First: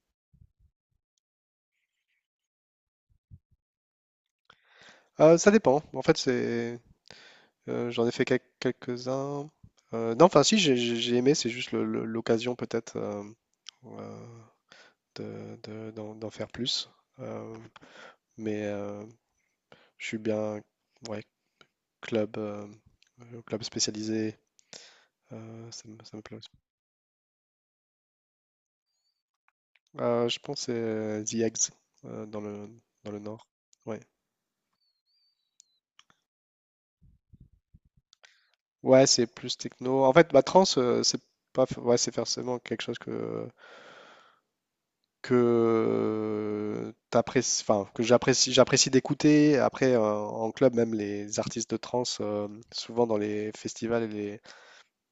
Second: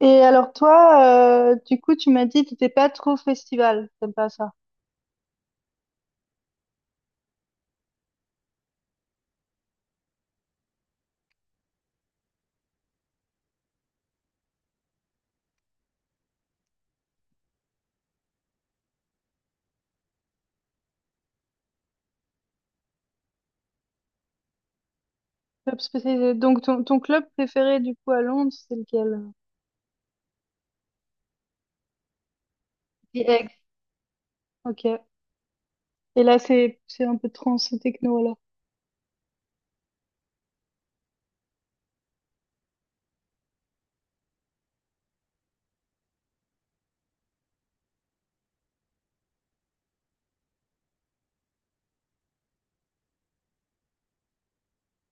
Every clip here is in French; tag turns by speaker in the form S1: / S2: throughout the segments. S1: Et alors toi, du coup, tu m'as dit que t'étais pas trop festival, t'aimes pas ça.
S2: Ça dépend. En fait, j'en ai fait quelques-uns. Non, enfin, si, j'ai aimé, c'est juste l'occasion peut-être euh, d'en faire plus. Euh, mais je suis bien, ouais, club, club spécialisé,
S1: Club
S2: ça me
S1: spécialisé.
S2: plaît aussi.
S1: Donc ton club préféré du coup à Londres, c'est lequel?
S2: Je pense que c'est The Eggs, euh, dans le, dans le
S1: The
S2: Nord.
S1: Egg.
S2: Ouais,
S1: Ok. Et là, c'est un peu trans et techno alors.
S2: ouais, c'est plus techno. En fait, ma trance, c'est pas, f- ouais, c'est forcément quelque chose que t'apprécies, enfin, que j'apprécie d'écouter. Après, en club, même les artistes de trance, souvent dans les festivals et les,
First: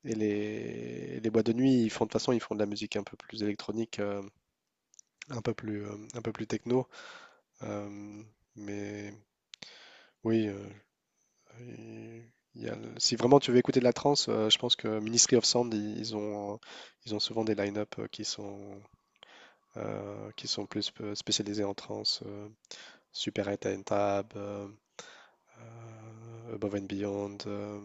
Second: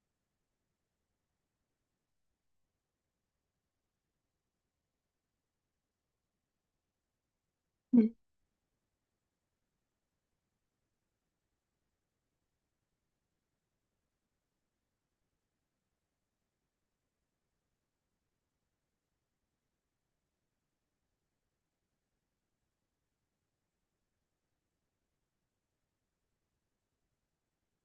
S2: et les, et les boîtes de nuit, ils font de toute façon, ils font de la musique un peu plus électronique, un peu plus techno.
S1: Mhm.
S2: Euh, mais oui, il- il y a si vraiment tu veux écouter de la trance, je pense que Ministry of Sound, ils ont souvent des line-up, qui sont plus spécialisés en trance. Super 8 and Tab, Above and Beyond.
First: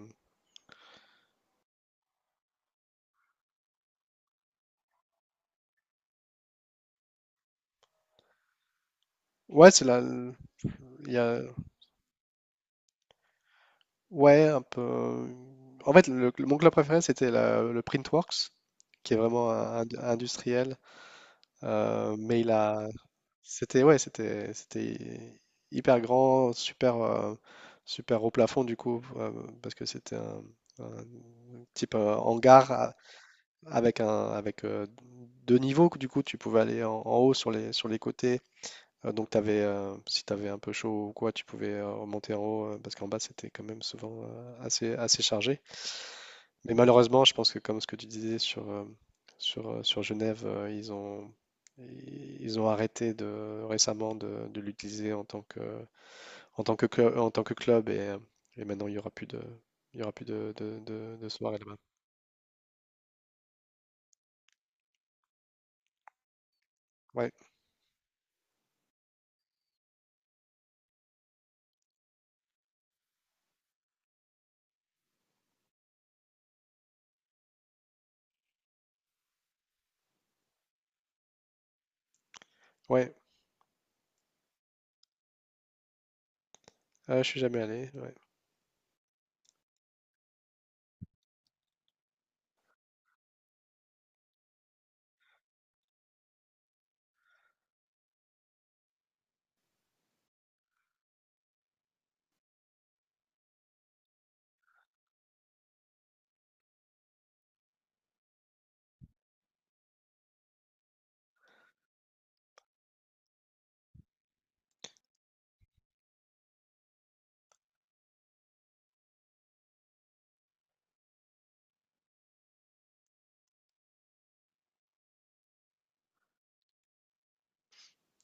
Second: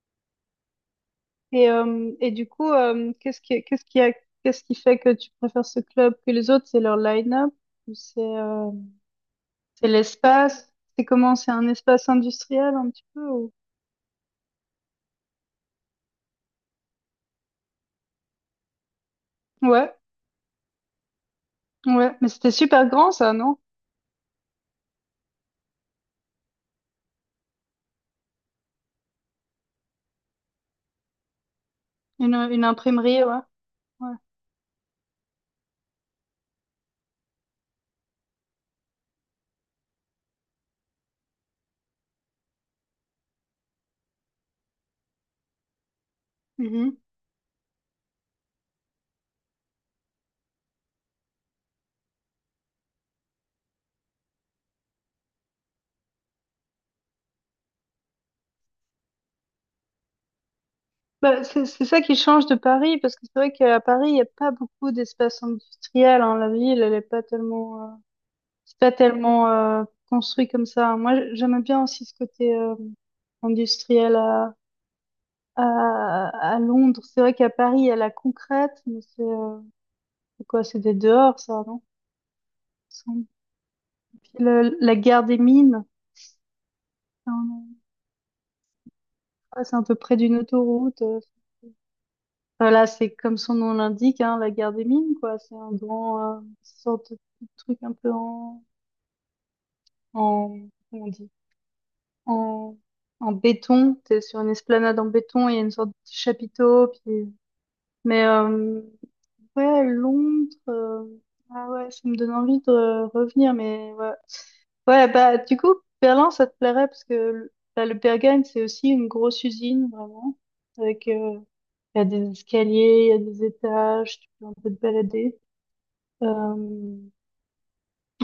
S1: Et du coup, qu'est-ce qui fait que tu préfères ce club que les autres? C'est leur line-up ou c'est euh,
S2: Ouais, c'est
S1: c'est
S2: là.
S1: l'espace? C'est
S2: Il y
S1: comment?
S2: a...
S1: C'est un espace industriel un petit peu
S2: Ouais, un peu. En fait, mon club préféré, c'était le Printworks, qui est vraiment
S1: Ouais,
S2: industriel.
S1: ouais. Mais
S2: Mais il
S1: c'était super
S2: a.
S1: grand ça, non?
S2: C'était, ouais, c'était hyper grand, super, super haut plafond, du coup, parce que c'était un type
S1: Une imprimerie, ouais.
S2: avec avec deux niveaux. Du coup, tu pouvais aller en haut sur sur les côtés. Donc si tu avais un peu chaud ou quoi, tu pouvais remonter en haut, parce qu'en bas c'était quand même souvent assez chargé. Mais
S1: Ouais.
S2: malheureusement, je pense que comme ce que tu disais sur Genève, ils ont arrêté récemment de l'utiliser en tant que club et maintenant il y aura plus de
S1: Bah,
S2: soirée
S1: c'est
S2: là-bas.
S1: c'est ça qui change de Paris, parce que c'est vrai qu'à Paris, il n'y a pas beaucoup d'espace industriel, hein. La ville, elle n'est pas
S2: Ouais,
S1: tellement, c'est pas tellement construit comme ça. Moi, j'aime bien aussi ce côté industriel à Londres. C'est vrai qu'à Paris, il y a la concrète, mais c'est quoi? C'est des dehors, ça, non? Il
S2: ouais,
S1: me semble. Puis la gare des mines,
S2: je
S1: quand
S2: suis jamais
S1: on
S2: allé. Ouais.
S1: passe un peu près d'une autoroute. Enfin, là, c'est comme son nom l'indique, hein, la guerre des mines, quoi. C'est un grand, sorte de petit truc un peu en, comment on dit, en, béton. T'es sur une esplanade en béton, il y a une sorte de petit chapiteau, puis, mais, ouais, Londres, ah ouais, ça me donne envie de revenir, mais ouais. Ouais, bah, du coup, Berlin, ça te plairait, parce que bah, le Berghain, c'est aussi une grosse usine, vraiment, avec, il y a des escaliers, il y a des étages, tu peux un peu te balader. Euh,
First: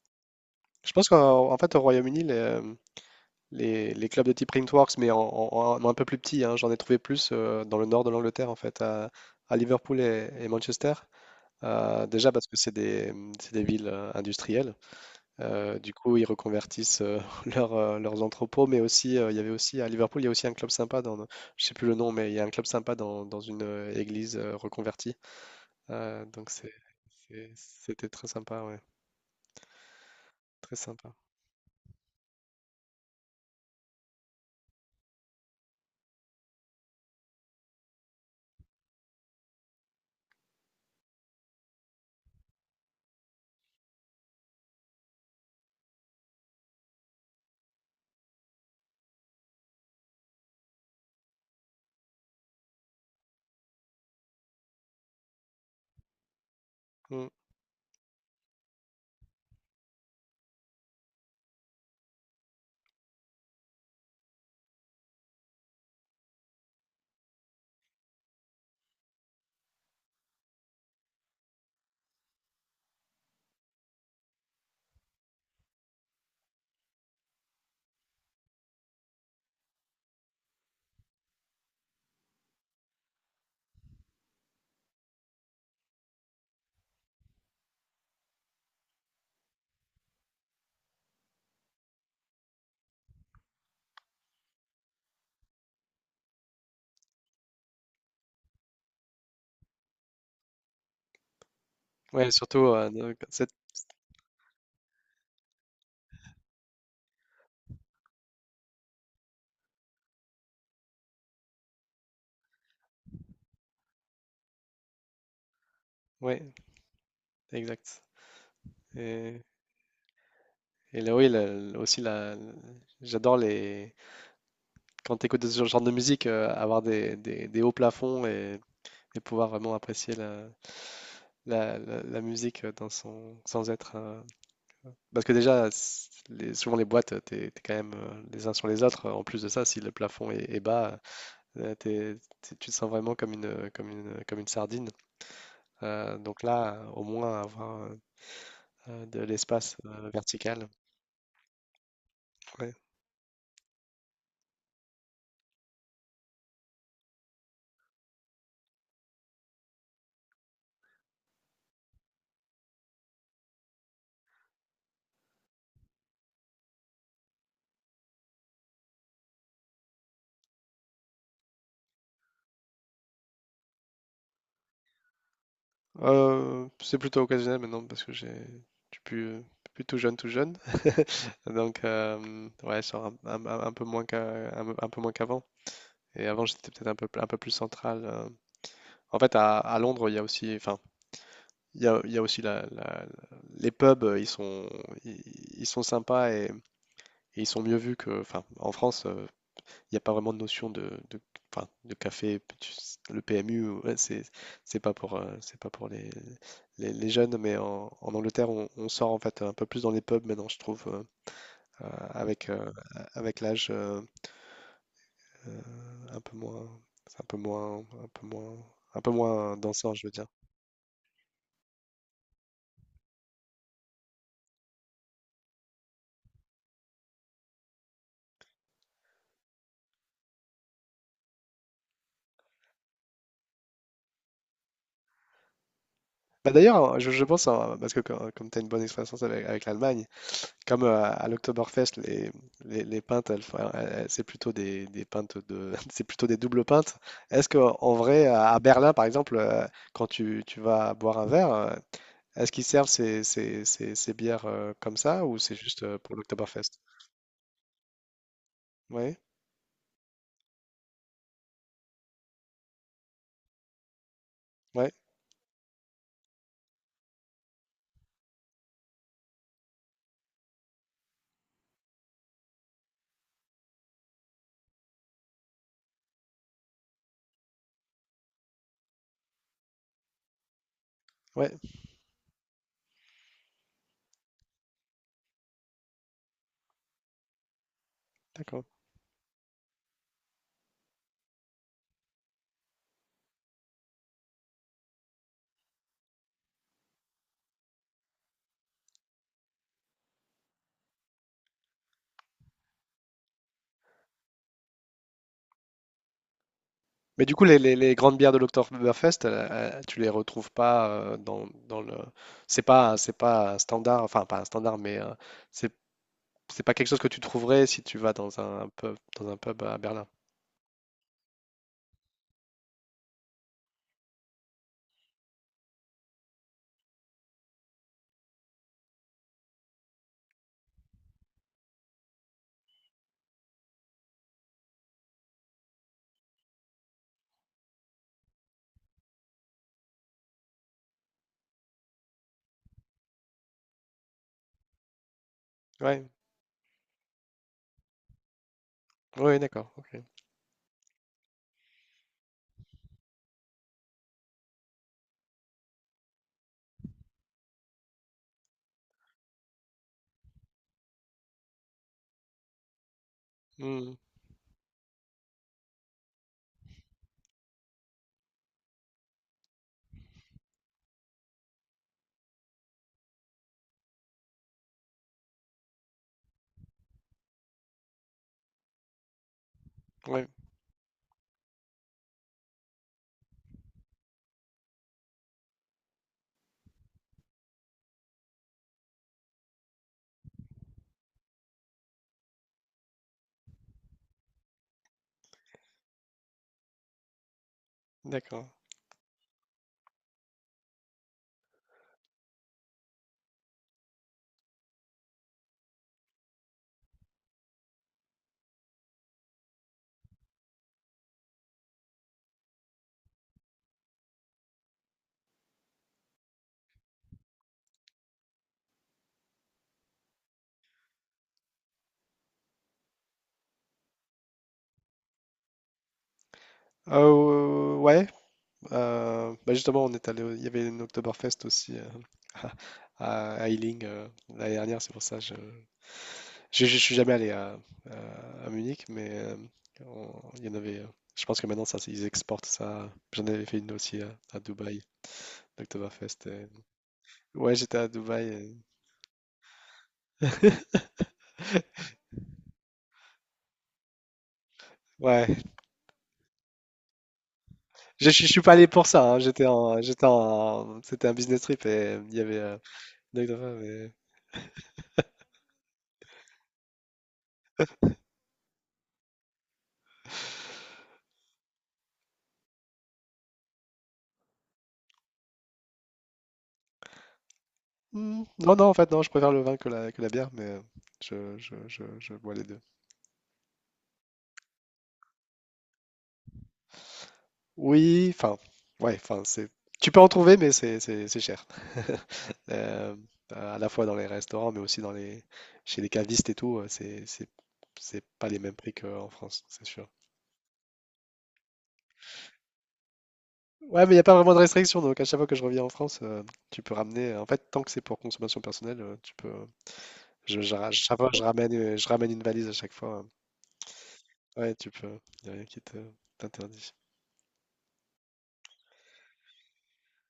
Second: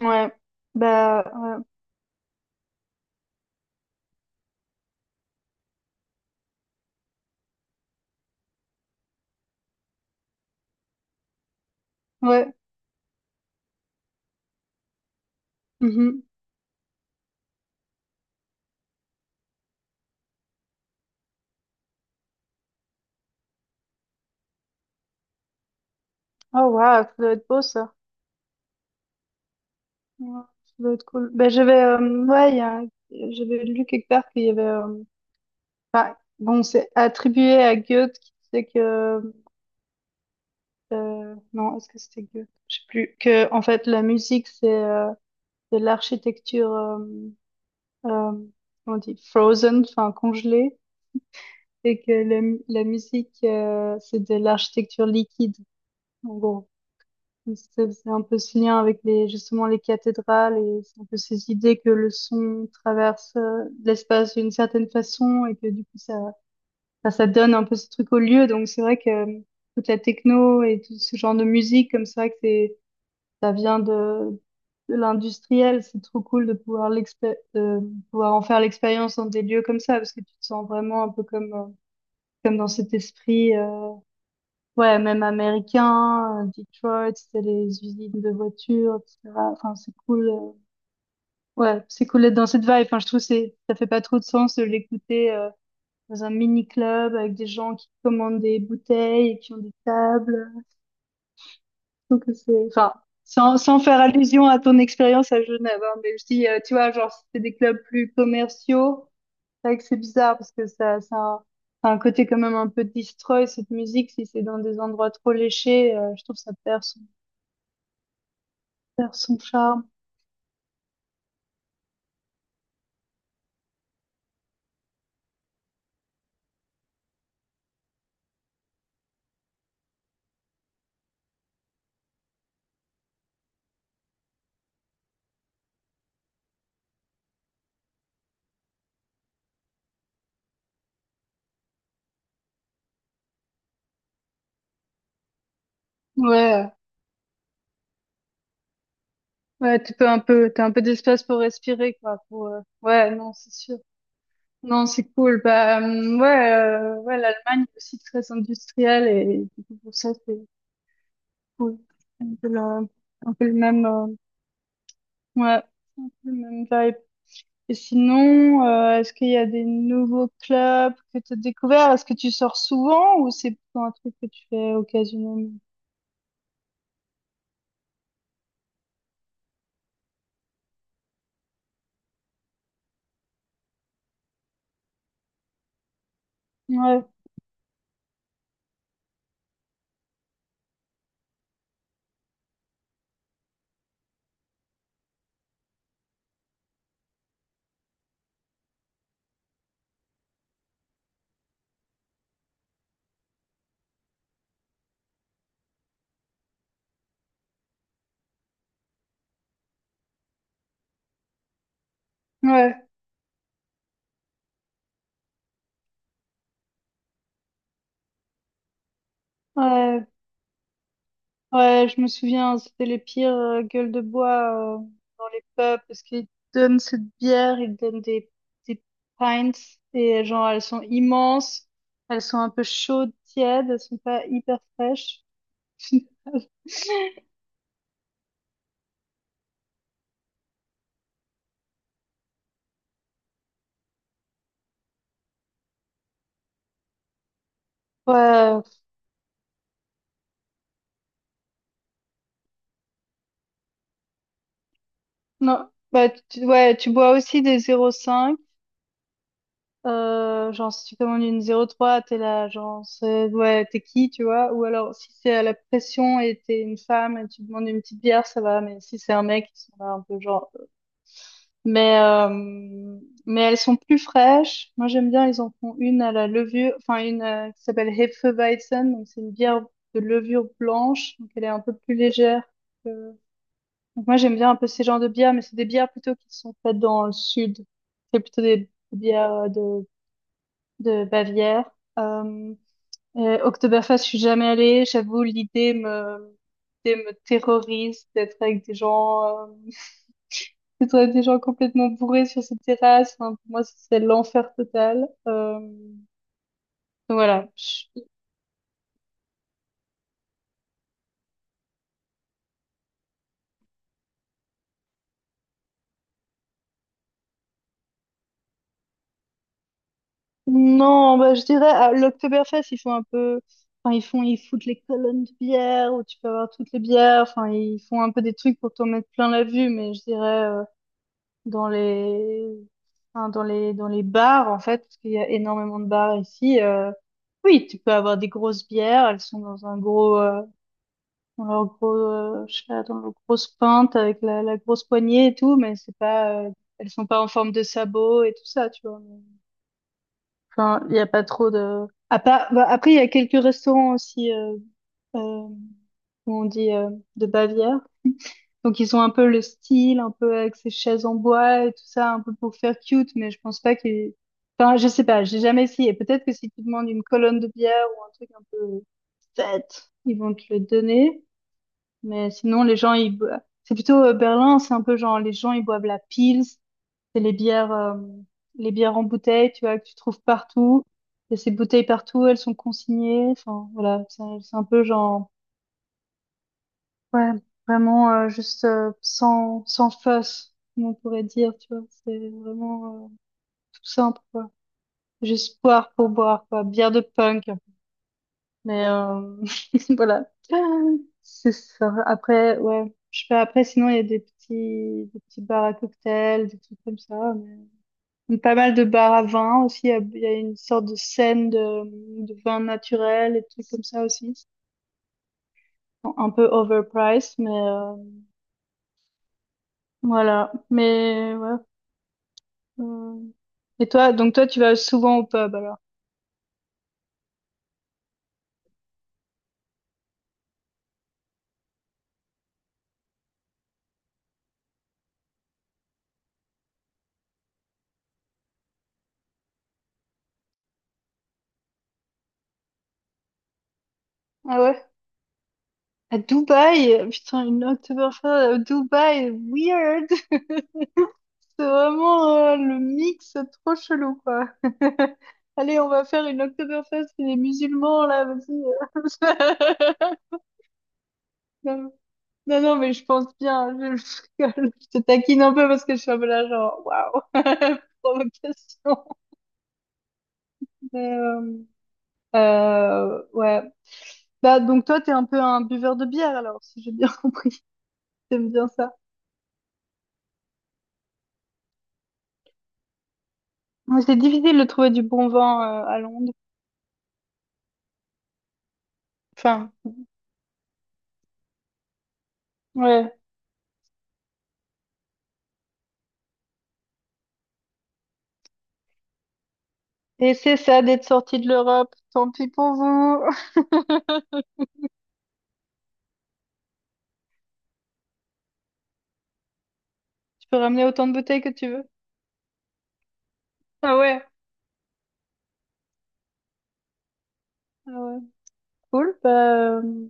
S1: Ouais,
S2: Je pense
S1: bah
S2: qu'en
S1: ouais,
S2: en fait au Royaume-Uni, les clubs de type Printworks, mais en un peu plus petit, hein. J'en ai trouvé plus dans le nord de l'Angleterre, en fait, à Liverpool et Manchester. Déjà parce
S1: ouais.
S2: que c'est des villes industrielles. Du coup,
S1: Mhm.
S2: ils reconvertissent leurs entrepôts, mais aussi, il y avait aussi à Liverpool, il y a aussi un club sympa je sais plus le nom, mais il y a un club sympa dans une église reconvertie. Donc
S1: Oh waouh, ça doit être beau ça.
S2: c'était très sympa, ouais,
S1: Ouais, ça
S2: très
S1: doit être
S2: sympa.
S1: cool. Bah j'avais, ouais, j'avais lu quelque part qu'il y avait, enfin, bon, c'est attribué à Goethe qui disait que, non, est-ce que c'était Goethe? Je sais plus. Que en fait la musique c'est de l'architecture, euh, comment on dit, frozen, enfin congelée, et que la musique c'est de l'architecture liquide. En gros.
S2: Mm.
S1: C'est un peu ce lien avec les, justement les cathédrales et c'est un peu ces idées que le son traverse l'espace d'une certaine façon et que du coup ça donne un peu ce truc au lieu. Donc c'est vrai que toute la techno et tout ce genre de musique, comme c'est vrai que c'est, ça vient de, l'industriel, c'est trop cool de pouvoir de pouvoir en faire l'expérience dans des lieux comme ça parce que tu te sens vraiment un peu comme, comme dans cet esprit. Ouais, même américain, Detroit, c'était les usines de voitures, etc. Enfin, c'est cool. Ouais, c'est cool d'être dans cette vibe. Enfin, je trouve que c'est, ça fait pas trop de sens de l'écouter dans un mini club avec des gens qui commandent des bouteilles et qui ont des tables. Je trouve
S2: Ouais,
S1: que
S2: surtout,
S1: c'est, enfin, sans faire allusion à ton expérience à Genève, hein, mais je dis, tu vois, genre, c'était des clubs plus commerciaux. C'est vrai que c'est bizarre parce que ça, a un côté quand même un peu destroy cette musique si c'est dans des endroits trop léchés. Je trouve
S2: ouais,
S1: que ça perd
S2: exact.
S1: perd son
S2: Et
S1: charme.
S2: Et là, oui, aussi, j'adore les... quand tu écoutes ce genre de musique, avoir des hauts plafonds et pouvoir vraiment apprécier la musique dans son... sans être... parce que déjà, souvent les boîtes, t'es quand même les uns sur les autres. En plus de ça, si le plafond est bas, tu te sens vraiment comme une sardine. Donc
S1: Ouais,
S2: là, au moins, avoir de l'espace
S1: ouais, tu peux un peu, t'as
S2: vertical.
S1: un peu d'espace pour respirer, quoi.
S2: Ouais.
S1: Ouais, non, c'est sûr. Non, c'est cool. Bah, ouais, ouais, l'Allemagne est aussi très industrielle et du coup, pour ça, c'est cool. Un peu le même, ouais, un peu le même vibe. Et sinon, est-ce qu'il y a des nouveaux clubs que tu as découverts? Est-ce que tu sors souvent ou c'est plutôt un truc que tu fais occasionnellement?
S2: C'est plutôt occasionnel maintenant parce que j'ai je suis plus, plus tout jeune, tout jeune. Donc ouais, je sors un peu moins qu'à un peu moins qu'avant, et avant, j'étais peut-être
S1: Ouais,
S2: un peu plus central. En fait, à Londres, il y a aussi enfin, il y a aussi la les pubs, ils ils sont sympas et ils sont mieux vus que enfin, en France, il n'y a pas vraiment de notion de, enfin, de café. Le PMU, ouais, c'est pas pour les jeunes, mais en Angleterre, on sort en fait un peu plus dans les pubs maintenant, je trouve, euh, avec, euh,
S1: ouais,
S2: avec l'âge, euh, un peu moins, c'est un peu moins, un peu moins, un peu moins dansant,
S1: ouais,
S2: je veux dire.
S1: ouais, je me souviens, c'était les pires gueules de bois dans les pubs parce qu'ils donnent cette bière, ils donnent des pints et genre elles sont immenses, elles sont un peu chaudes, tièdes, elles sont pas hyper fraîches.
S2: Bah d'ailleurs, je pense, hein, parce que comme, tu as une bonne expérience avec l'Allemagne. Comme à l'Oktoberfest, les pintes, c'est plutôt des pintes de, c'est plutôt des doubles pintes. Est-ce que en vrai, à
S1: Ouais,
S2: Berlin, par exemple, quand tu vas boire un verre, est-ce qu'ils servent ces bières, comme ça, ou c'est
S1: non,
S2: juste
S1: bah
S2: pour
S1: tu, ouais,
S2: l'Oktoberfest?
S1: tu bois aussi des 0,5,
S2: Oui,
S1: genre si tu commandes une 0,3 t'es là, genre ouais, t'es qui, tu vois? Ou
S2: ouais,
S1: alors si c'est à la pression et t'es une femme et tu demandes une petite bière, ça va, mais si c'est un mec, ils sont là un peu genre. Mais, euh, mais elles sont plus fraîches. Moi, j'aime bien, ils en font une à la levure, enfin une qui s'appelle Hefeweizen. Donc, c'est une bière de levure blanche. Donc, elle est
S2: ouais,
S1: un peu plus légère. que- Donc, moi, j'aime bien un peu ces genres de bières, mais c'est des bières plutôt qui sont faites dans le sud. C'est plutôt
S2: d'accord.
S1: des bières de, Bavière. Euh, et Oktoberfest, je suis jamais allée. J'avoue, l'idée me terrorise d'être avec des gens. euh, plutôt à des gens complètement bourrés sur cette terrasse. Enfin, pour moi, c'est l'enfer total. Euh,
S2: Mais du coup,
S1: voilà.
S2: les grandes bières de l'Oktoberfest, tu les retrouves pas dans le. C'est pas un standard, enfin pas un standard, mais c'est c'est pas quelque chose que tu trouverais si tu vas dans un pub à Berlin?
S1: Non, bah, je dirais, à l'Oktoberfest, ils font un peu, enfin, ils font, ils foutent les colonnes de bière où tu peux avoir toutes les bières. Enfin, ils font un peu des trucs pour t'en mettre plein la vue, mais je dirais, dans les, enfin, dans les bars, en fait, parce qu'il y a énormément de bars ici, oui, tu peux avoir des grosses bières, elles sont dans un gros, dans leur gros, je sais pas, dans leur grosse pinte avec la grosse poignée et tout, mais c'est
S2: Ouais.
S1: pas, elles sont pas en forme de sabots et tout ça, tu vois.
S2: Ouais, d'accord, OK.
S1: Enfin, il y a pas trop de. Bah, après, il y a quelques restaurants aussi, euh, où on dit de Bavière. Donc ils ont un peu le style, un peu avec ces chaises en bois et tout ça, un peu pour faire cute, mais je pense pas que.
S2: Mmh.
S1: Enfin, je sais pas, j'ai jamais essayé. Peut-être que si tu demandes une colonne de bière ou un truc un peu fête, ils vont te le donner. Mais sinon, les gens, ils... c'est plutôt Berlin, c'est un peu genre les gens, ils boivent la Pils, c'est les bières, euh, les bières en bouteille, tu vois, que tu trouves
S2: Ouais,
S1: partout. Il y a ces bouteilles partout, elles sont consignées. Enfin, voilà, c'est un peu genre, ouais, vraiment juste sans fuss, comme on pourrait dire, tu vois. C'est vraiment tout simple, quoi. Juste boire pour boire, quoi. Bière de punk.
S2: d'accord.
S1: Mais voilà. C'est ça. Après, ouais. Je fais après, sinon, il y a des petits bars à cocktails, des trucs comme ça. Pas mal de bars à vin aussi. Il y a une sorte de scène de, vin naturel et trucs comme ça aussi. Bon, un peu overpriced, mais voilà. Mais ouais. euh. Et toi, donc toi, tu vas souvent au pub alors?
S2: Ouais, bah, justement, on est allé au il y avait une Oktoberfest aussi, à Ealing, l'année dernière. C'est pour ça je suis jamais allé à Munich, mais on il y en avait, je pense que maintenant ça ils exportent ça. J'en avais fait une aussi à
S1: Ah
S2: Dubaï,
S1: ouais? À
S2: l'Oktoberfest. Et
S1: Dubaï? Putain,
S2: ouais,
S1: une
S2: j'étais à
S1: Oktoberfest
S2: Dubaï et
S1: à Dubaï, weird! C'est vraiment le mix trop chelou, quoi.
S2: ouais.
S1: Allez, on va faire une Oktoberfest et les musulmans, là,
S2: Je suis pas
S1: vas-y.
S2: allé pour ça, hein. C'était un business trip
S1: Non,
S2: et il y avait
S1: non, non, mais je
S2: une
S1: pense
S2: anecdote,
S1: bien.
S2: mais-
S1: Je rigole. Je te taquine un peu parce que je suis un peu là, genre, waouh, provocation. Mais, ouais. Bah, donc, toi, t'es un peu un buveur de bière, alors, si j'ai bien compris.
S2: Hmm,
S1: T'aimes
S2: non, non,
S1: bien
S2: en fait,
S1: ça.
S2: non, je préfère le vin que que la bière, mais je bois les deux.
S1: Ouais, c'est difficile de trouver du bon vin à Londres.
S2: Oui, enfin, ouais, enfin,
S1: Enfin,
S2: tu peux en trouver, mais c'est cher.
S1: ouais.
S2: À la fois dans les restaurants, mais aussi chez les cavistes et tout, c'est pas les mêmes prix qu'en France, c'est sûr.
S1: Et c'est ça d'être sorti de l'Europe. Tant pis pour vous.
S2: Ouais, mais il n'y a pas vraiment de restriction, donc à chaque fois que je reviens en France, tu peux ramener, en fait, tant que c'est pour consommation personnelle, tu peux.
S1: Tu peux ramener
S2: Chaque
S1: autant
S2: fois,
S1: de bouteilles que tu
S2: je
S1: veux.
S2: ramène une valise à chaque fois, hein.
S1: Ah ouais.
S2: Ouais, tu peux. Il n'y a rien t'interdit.
S1: Ah ouais. Cool. Bah, euh,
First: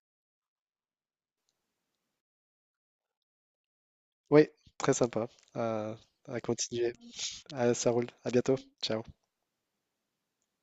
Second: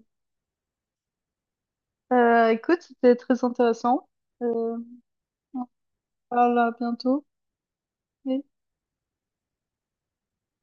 S1: écoute, c'était très intéressant.
S2: Oui,
S1: Euh,
S2: très sympa
S1: on se
S2: à à
S1: parle à
S2: continuer.
S1: bientôt.
S2: Ah, ça roule. À bientôt. Ciao.